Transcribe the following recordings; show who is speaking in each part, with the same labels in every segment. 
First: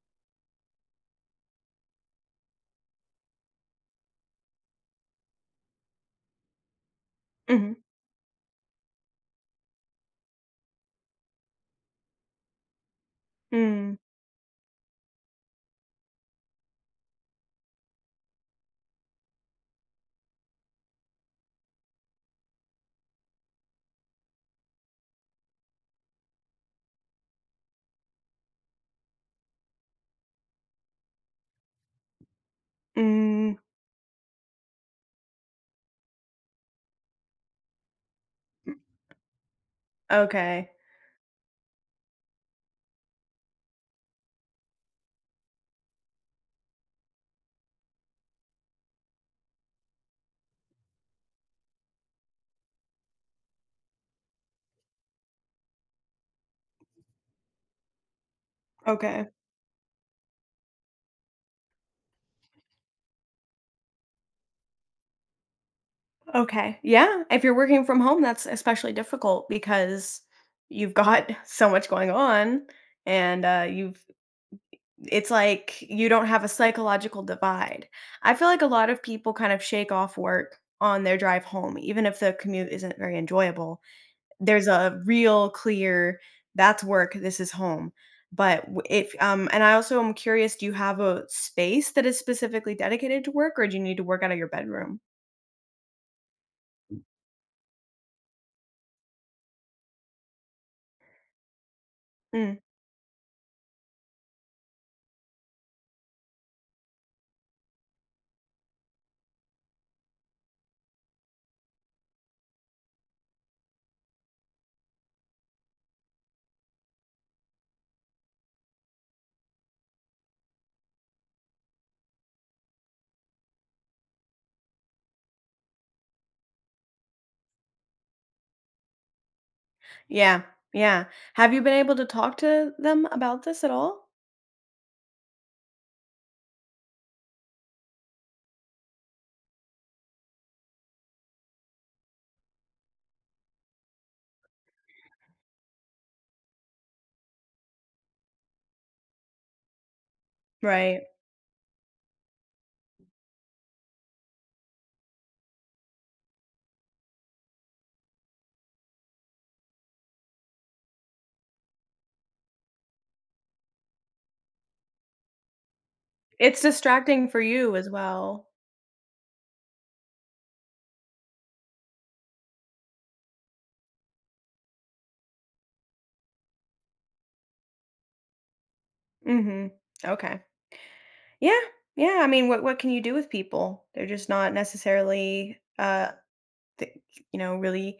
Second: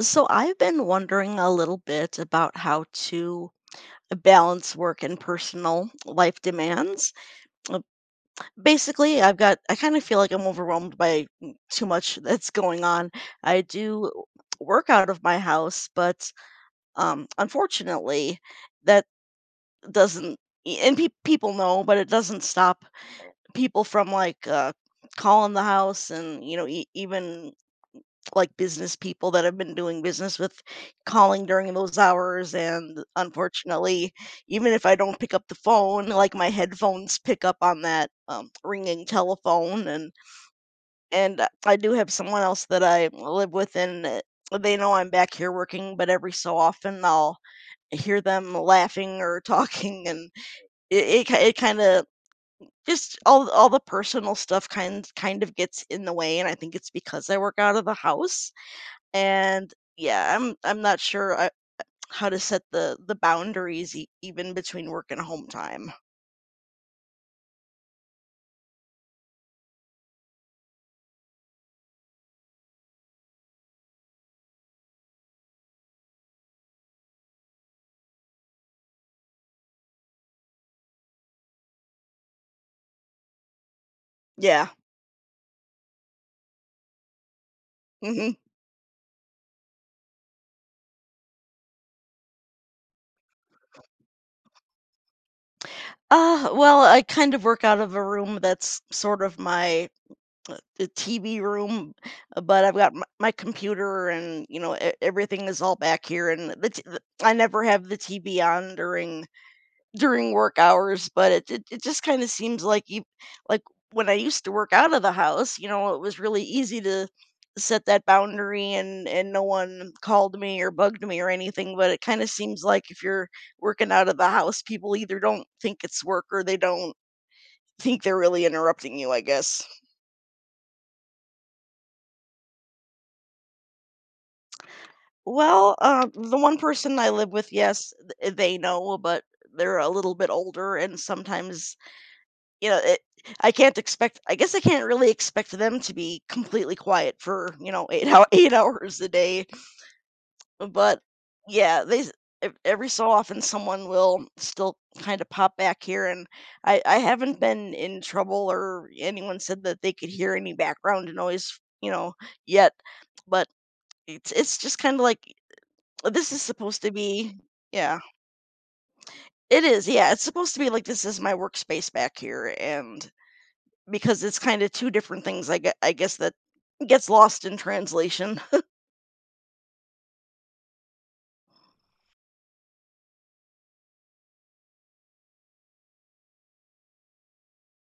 Speaker 1: So I've been wondering a little bit about how to balance work and personal life demands.
Speaker 2: Mhm.
Speaker 1: Uh, Basically, I've got, I kind of feel like I'm overwhelmed by too much that's going on. I
Speaker 2: Mm.
Speaker 1: do work out of my house, but unfortunately, that doesn't, y- and pe people know, but it doesn't stop people from like calling the house and, you know, e even like business people that have been doing business with, calling during those hours. And
Speaker 2: Mm.
Speaker 1: unfortunately, even if I don't pick up the phone, like my headphones pick up on that ringing telephone. and
Speaker 2: Okay.
Speaker 1: and I do have someone else that I live with, and they know I'm back here working, but every so often I'll hear them laughing or talking. And it kind of just all the personal stuff kind of gets in the way, and I think it's because I work out of the house.
Speaker 2: Okay.
Speaker 1: And yeah, I'm not sure how to set the boundaries even between work and home time.
Speaker 2: Okay. Yeah, if you're working from home, that's especially difficult because you've got so much going on and, you've it's like you don't have a psychological divide. I feel like a lot of people kind of shake off work on their drive home, even if the commute isn't very enjoyable.
Speaker 1: Yeah.
Speaker 2: There's a real clear, "That's work, this is home."
Speaker 1: Hmm.
Speaker 2: But w if, and I also am curious, do you have a space that is specifically dedicated to work, or do you need to work out of your bedroom?
Speaker 1: Well, I kind of work out of a room that's sort of my the TV room,
Speaker 2: Mm.
Speaker 1: but I've got my computer, and you know everything is all back here, and I never have the TV on during work hours. But it just kind of seems like you like when I used to work out of the house, you know, it was really easy to set that boundary, and no one called me or bugged me or anything. But it kind of seems like if you're working out of the house, people either don't think it's work or they don't think they're really interrupting you, I guess.
Speaker 2: Yeah, yeah. Have you been able to talk to them about this at all?
Speaker 1: Well, the one person I live with, yes, they know. But they're a little bit older, and sometimes, you know, it I can't expect, I guess I can't really expect them to be completely quiet for, you know, 8 hou 8 hours a day. But
Speaker 2: Right.
Speaker 1: yeah, they s ev every so often someone will still kinda pop back here, and I haven't been in trouble or anyone said that they could hear any background noise, you know, yet. But it's just kinda like, this is
Speaker 2: It's
Speaker 1: supposed to
Speaker 2: distracting
Speaker 1: be...
Speaker 2: for you as
Speaker 1: Yeah.
Speaker 2: well.
Speaker 1: It is, yeah, it's supposed to be like, this is my workspace back here. And because it's kinda 2 different things, I guess that gets lost in translation.
Speaker 2: Mhm. Okay. Yeah, yeah, I mean, what can you do with people? They're just not necessarily, th you know, really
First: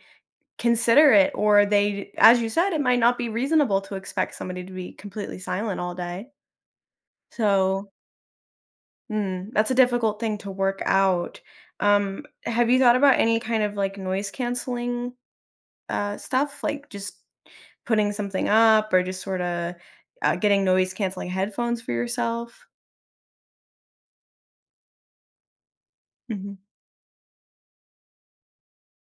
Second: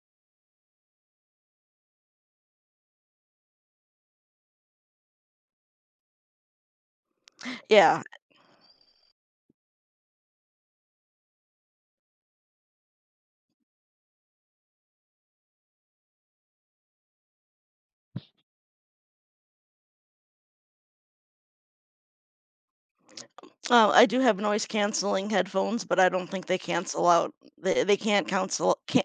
Speaker 2: consider it, or they as you said, it might not be reasonable to expect somebody to be completely silent all day. So,
Speaker 1: Yeah.
Speaker 2: that's a difficult thing to work out. Have you thought about any kind of, like, noise canceling, stuff? Like, just putting something up or just sorta, getting noise canceling headphones for yourself?
Speaker 1: I do have noise canceling headphones, but I don't think they
Speaker 2: Mhm.
Speaker 1: cancel out, they can't cancel,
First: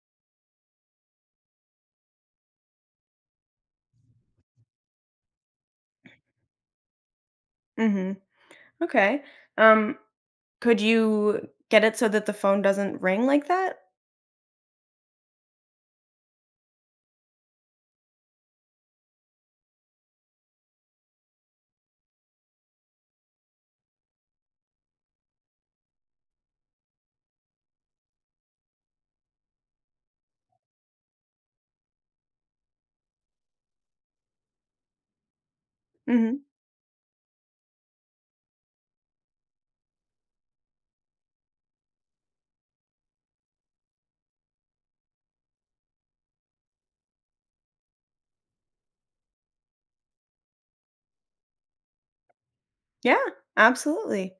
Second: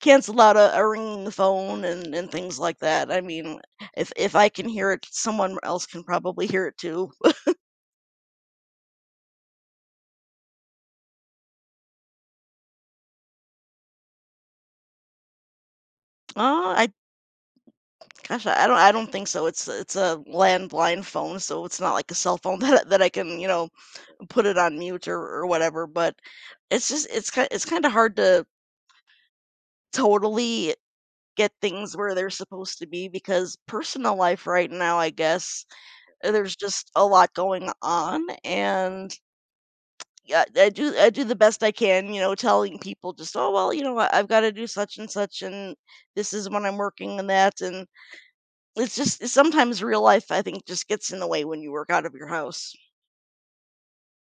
Speaker 1: cancel out a ringing phone and things like that. I mean, if I can hear it, someone else can probably hear it too.
Speaker 2: Mhm. Okay. Um, could you get it so that the phone doesn't ring like that?
Speaker 1: Uh, I I I don't think so. It's a landline phone, so it's not like a cell phone that I can, you know, put it on mute or whatever. But it's just it's kinda hard to totally get things where they're supposed to be, because personal life right now, I guess,
Speaker 2: Mhm.
Speaker 1: there's just a lot going on. And yeah, I do the best I can, you know, telling people just, "Oh, well, you know what? I've got to do such and such, and this is when I'm working and that." And it's just sometimes real life, I think, just gets in the way when you work out of your house.
Speaker 2: Yeah, absolutely.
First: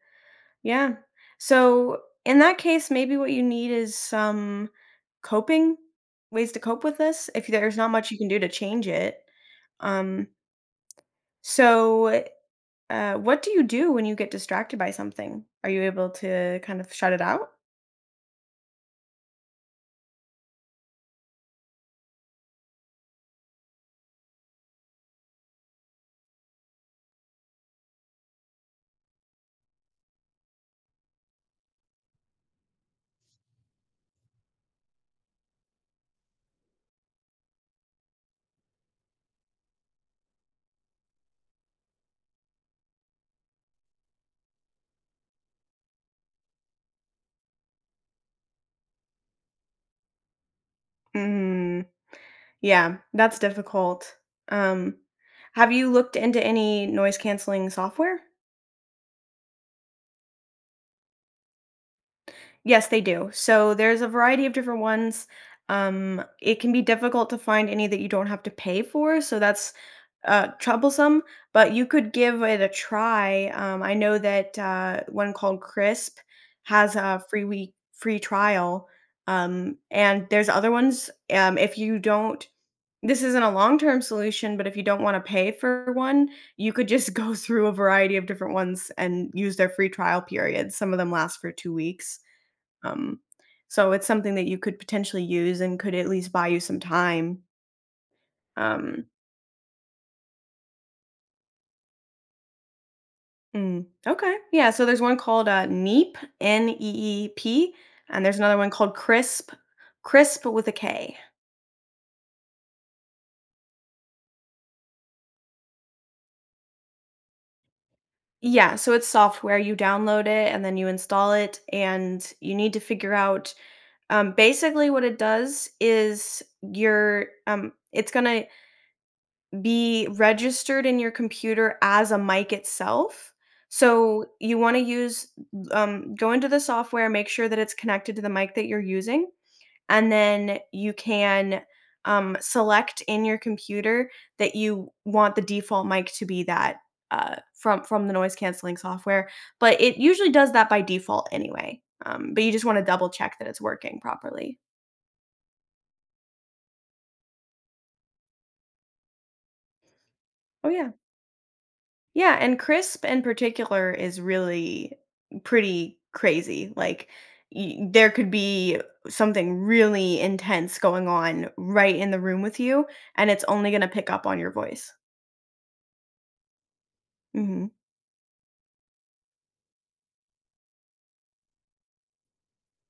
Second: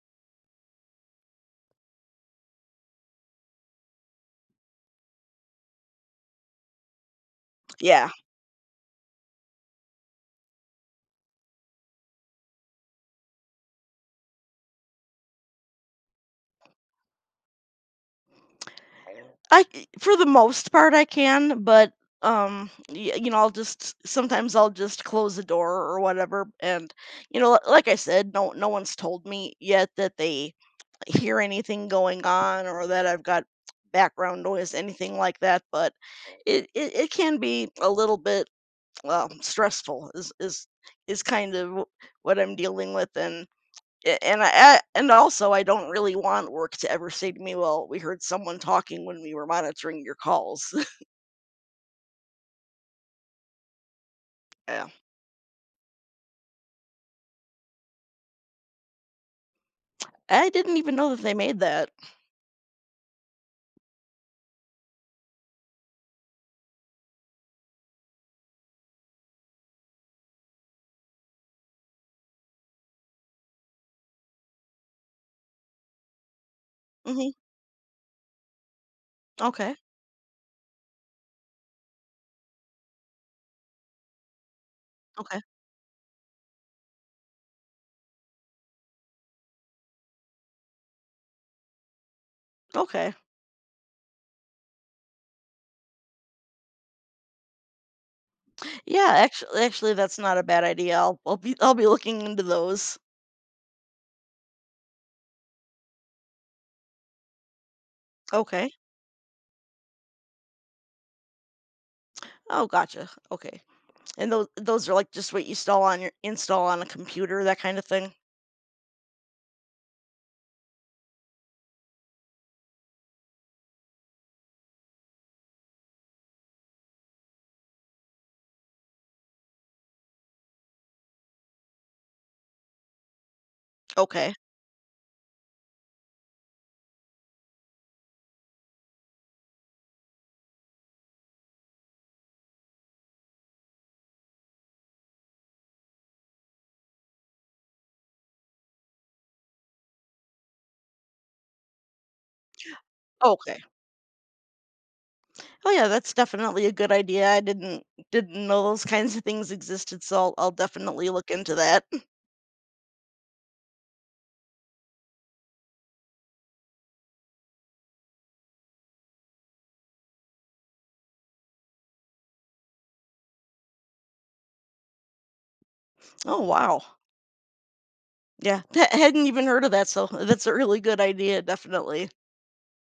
Speaker 2: Yeah. So in that case, maybe what you need is some coping ways to cope with this if there's not
Speaker 1: Yeah.
Speaker 2: much you can do to change it. Um, so what do you do when you get distracted by something? Are you able to kind of shut it out?
Speaker 1: For the most part I can, but you know, I'll just sometimes I'll just close the door or whatever. And you know, like I said, no one's told me yet that they hear anything going on or that I've got background noise, anything like that. But it can be a little bit stressful is kind of what I'm dealing with. And a and I- and also, I don't really want work to ever say to me, "Well, we heard someone talking when we were monitoring your calls."
Speaker 2: Mm. Yeah, that's difficult.
Speaker 1: Yeah.
Speaker 2: Um, have you looked into any noise canceling software?
Speaker 1: I didn't even know that they made that.
Speaker 2: Yes, they do. So there's a variety of different ones. It can be difficult to find any that you don't have to pay for, so that's troublesome. But you could give it a try. I know that one called Crisp has a
Speaker 1: Mhm.
Speaker 2: free trial,
Speaker 1: Okay.
Speaker 2: and there's other ones. If you don't This isn't a long-term solution, but if you don't wanna
Speaker 1: Okay.
Speaker 2: pay for one, you could just go through a variety of different ones and use their free trial period. Some of them last for 2 weeks.
Speaker 1: Okay.
Speaker 2: Um, so it's something that you could potentially use and could at least buy you some time. Um,
Speaker 1: Yeah, actually, that's not a bad idea. I'll be looking into those.
Speaker 2: okay. Yeah, so there's one called, Neep, Neep, and there's another one
Speaker 1: Okay.
Speaker 2: called Crisp, Crisp with a K.
Speaker 1: Oh, gotcha. Okay. And those are, like, just what you install on your install on a computer, that kind of thing?
Speaker 2: Yeah, so it's software. You download it, and then you install it, and you need to figure out basically what it does is your it's gonna be registered in your computer as a mic itself. So
Speaker 1: Okay.
Speaker 2: you want to use go into the software, make sure that it's connected to the mic that you're using, and then you can select in your computer that you want the default mic to be that from the noise canceling software. But it usually does that by default anyway. But you just want to double check that
Speaker 1: Okay.
Speaker 2: it's working properly.
Speaker 1: Oh, yeah, that's definitely a good idea. I didn't know those kinds of things existed, so I'll
Speaker 2: Oh yeah.
Speaker 1: definitely look into that.
Speaker 2: Yeah, and crisp in particular is really pretty crazy. Like y- there could be something really intense going on right in the room with you, and it's only going to pick up on your voice.
Speaker 1: Oh, wow.
Speaker 2: Hmm.
Speaker 1: Yeah, hadn't even heard of that, so that's a really good idea, definitely.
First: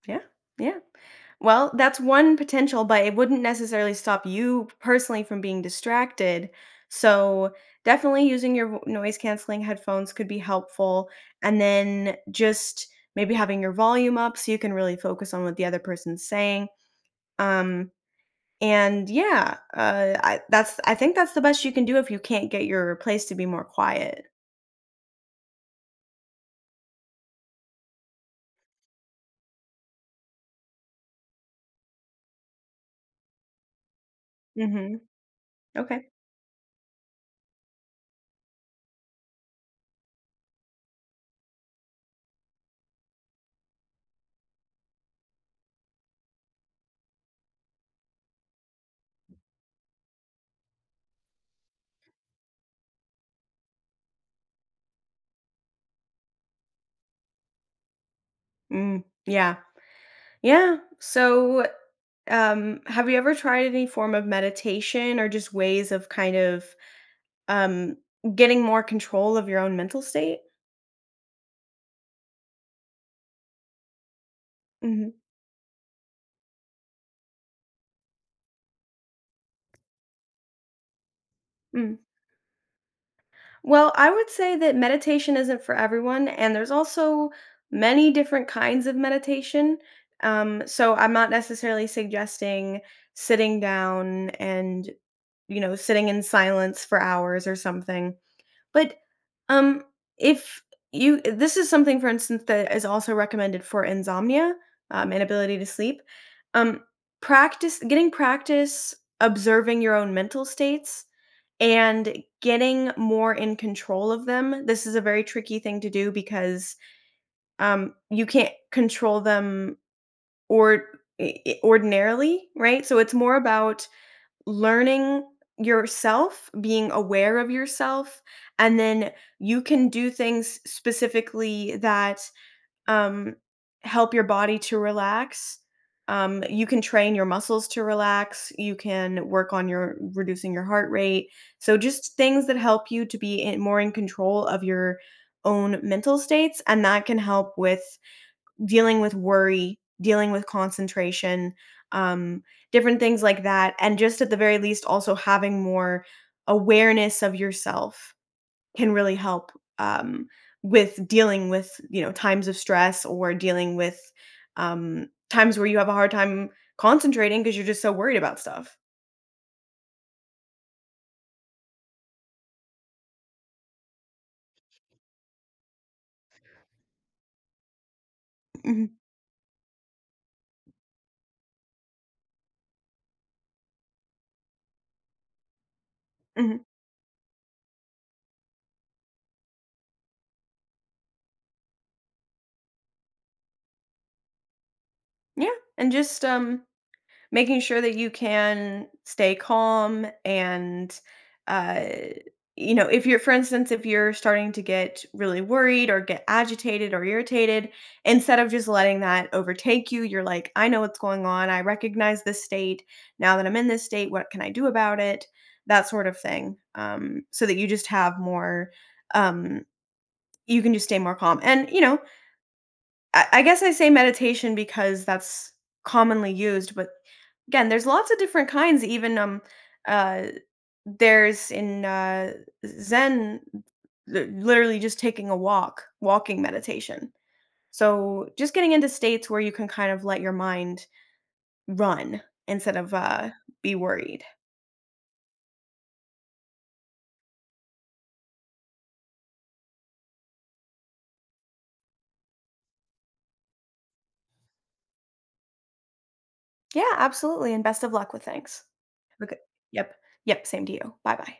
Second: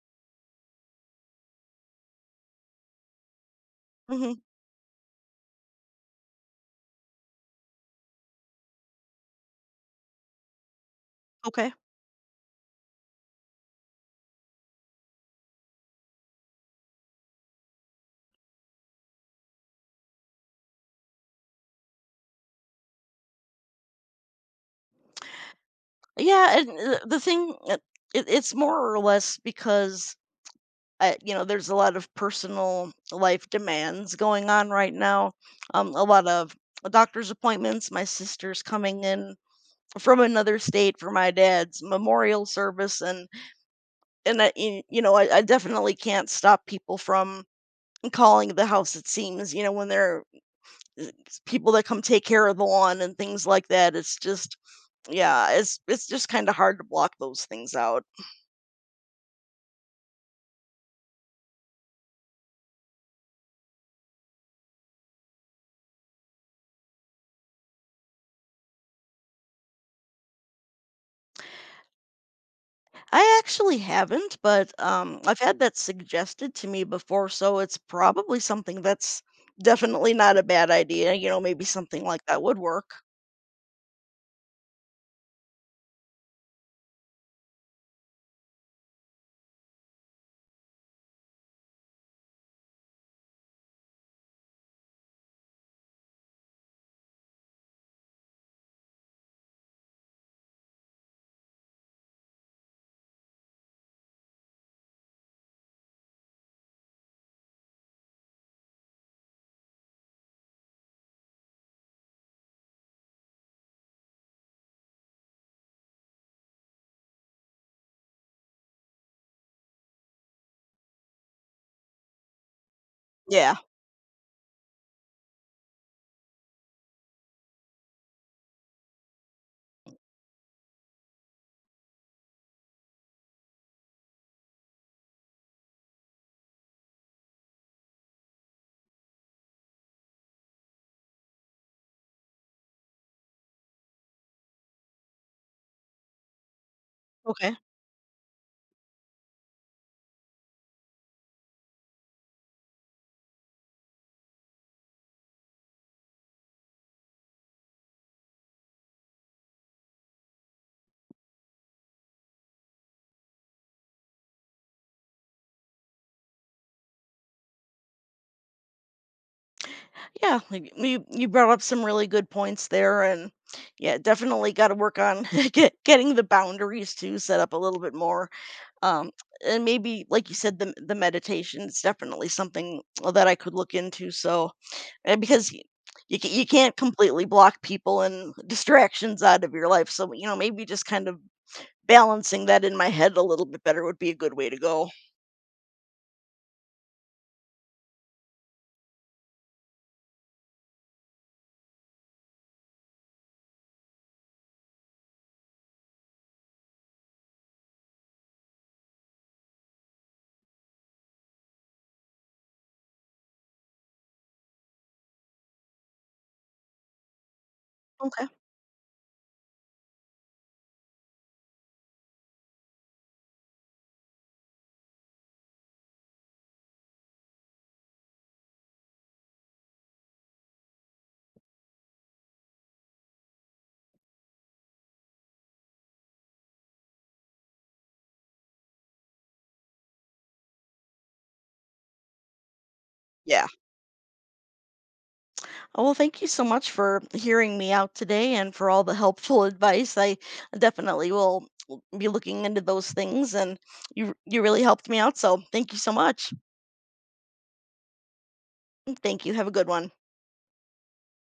Speaker 2: Yeah, yeah. Well, that's one potential, but it wouldn't necessarily stop
Speaker 1: Hmm.
Speaker 2: you personally from being distracted. So, definitely using your vo- noise canceling headphones could be helpful. And
Speaker 1: Okay.
Speaker 2: then just maybe having your volume up so you can really focus on what the other person's saying. Um, and Yeah, that's I think that's the best you can do if you can't get your place to be more quiet.
Speaker 1: Yeah, and uh, the thing, uh, it's more or less because, you know, there's a lot of personal life demands going on right
Speaker 2: Mm-hmm.
Speaker 1: now. A
Speaker 2: Okay.
Speaker 1: lot of doctor's appointments. My sister's coming in from another state for my dad's memorial service. And you know, I definitely can't stop people from calling the house. It seems, you know, when they're uh, people that come take care of the lawn and things like that. It's just, yeah, it's just kinda hard to block those things out.
Speaker 2: Mm, yeah. Yeah. Have you ever tried any form of meditation or just ways of kind of, um, getting more control of your own mental state?
Speaker 1: I actually haven't, but,
Speaker 2: Mhm,
Speaker 1: I've had that suggested to me before, so it's probably something that's definitely not a bad idea. You know, maybe
Speaker 2: mm.
Speaker 1: something like that would work.
Speaker 2: Well, I would say that meditation isn't for everyone, and there's also many different kinds of meditation. So I'm not necessarily suggesting sitting down and, you know, sitting in silence for hours or something. But, um, if you this is something, for instance, that is also recommended for insomnia, inability to sleep. Um, Practice getting practice observing your own mental states and getting more in control of them. This is a very tricky thing to do because, you can't control them or I ordinarily, right? So it's more
Speaker 1: Yeah,
Speaker 2: about learning yourself, being aware of yourself, and then you can do things specifically that, um, help your body to relax. You can train your muscles to relax, you can work on your reducing your heart rate. So just things that help you to be in more in control of your own mental states, and that can
Speaker 1: okay.
Speaker 2: help with dealing with worry, dealing with concentration, um, different things like that. And just at the very least, also having more awareness of yourself can really help um, with dealing with, you know, times of stress or dealing with times where you have a hard time concentrating because you're just so worried about stuff.
Speaker 1: Yeah, like, you brought up some really good points there. And yeah, definitely gotta work on getting the boundaries to set up a little bit more.
Speaker 2: Mhm,
Speaker 1: Um, and maybe, like you said, the meditation is definitely something that I could look into. So, and you you
Speaker 2: mhm.
Speaker 1: can't completely block people and distractions out of your life. So you know, maybe just kind of balancing that in my head a little bit better would be a good way to go.
Speaker 2: Yeah. And just, making sure that you can stay calm and, uh, you know, if you're, for instance, if you're starting to get really worried or get agitated or irritated, instead of just letting that overtake you, you're like, I know what's going on. I recognize this state. Now that I'm in this state, what can I do about it? That sort of thing. So that you just have
Speaker 1: Okay.
Speaker 2: more, um, you can just stay more calm. And, you know, I guess I say meditation because that's commonly used, but again, there's lots of different kinds even, uh, there's Zen, li literally just taking a walk, walking meditation. So, just getting into states where you can kind of let your mind run instead of,
Speaker 1: Yeah.
Speaker 2: be worried.
Speaker 1: Oh, well, thank you so much for hearing me out today and for all the helpful advice. I definitely will be looking into those things, and you really helped me out. So thank you so much.
Speaker 2: Yeah, absolutely, and best of luck with things.
Speaker 1: Thank
Speaker 2: Have a
Speaker 1: you.
Speaker 2: good
Speaker 1: Have a good one.
Speaker 2: Yep. Yep, same to you. Bye-bye.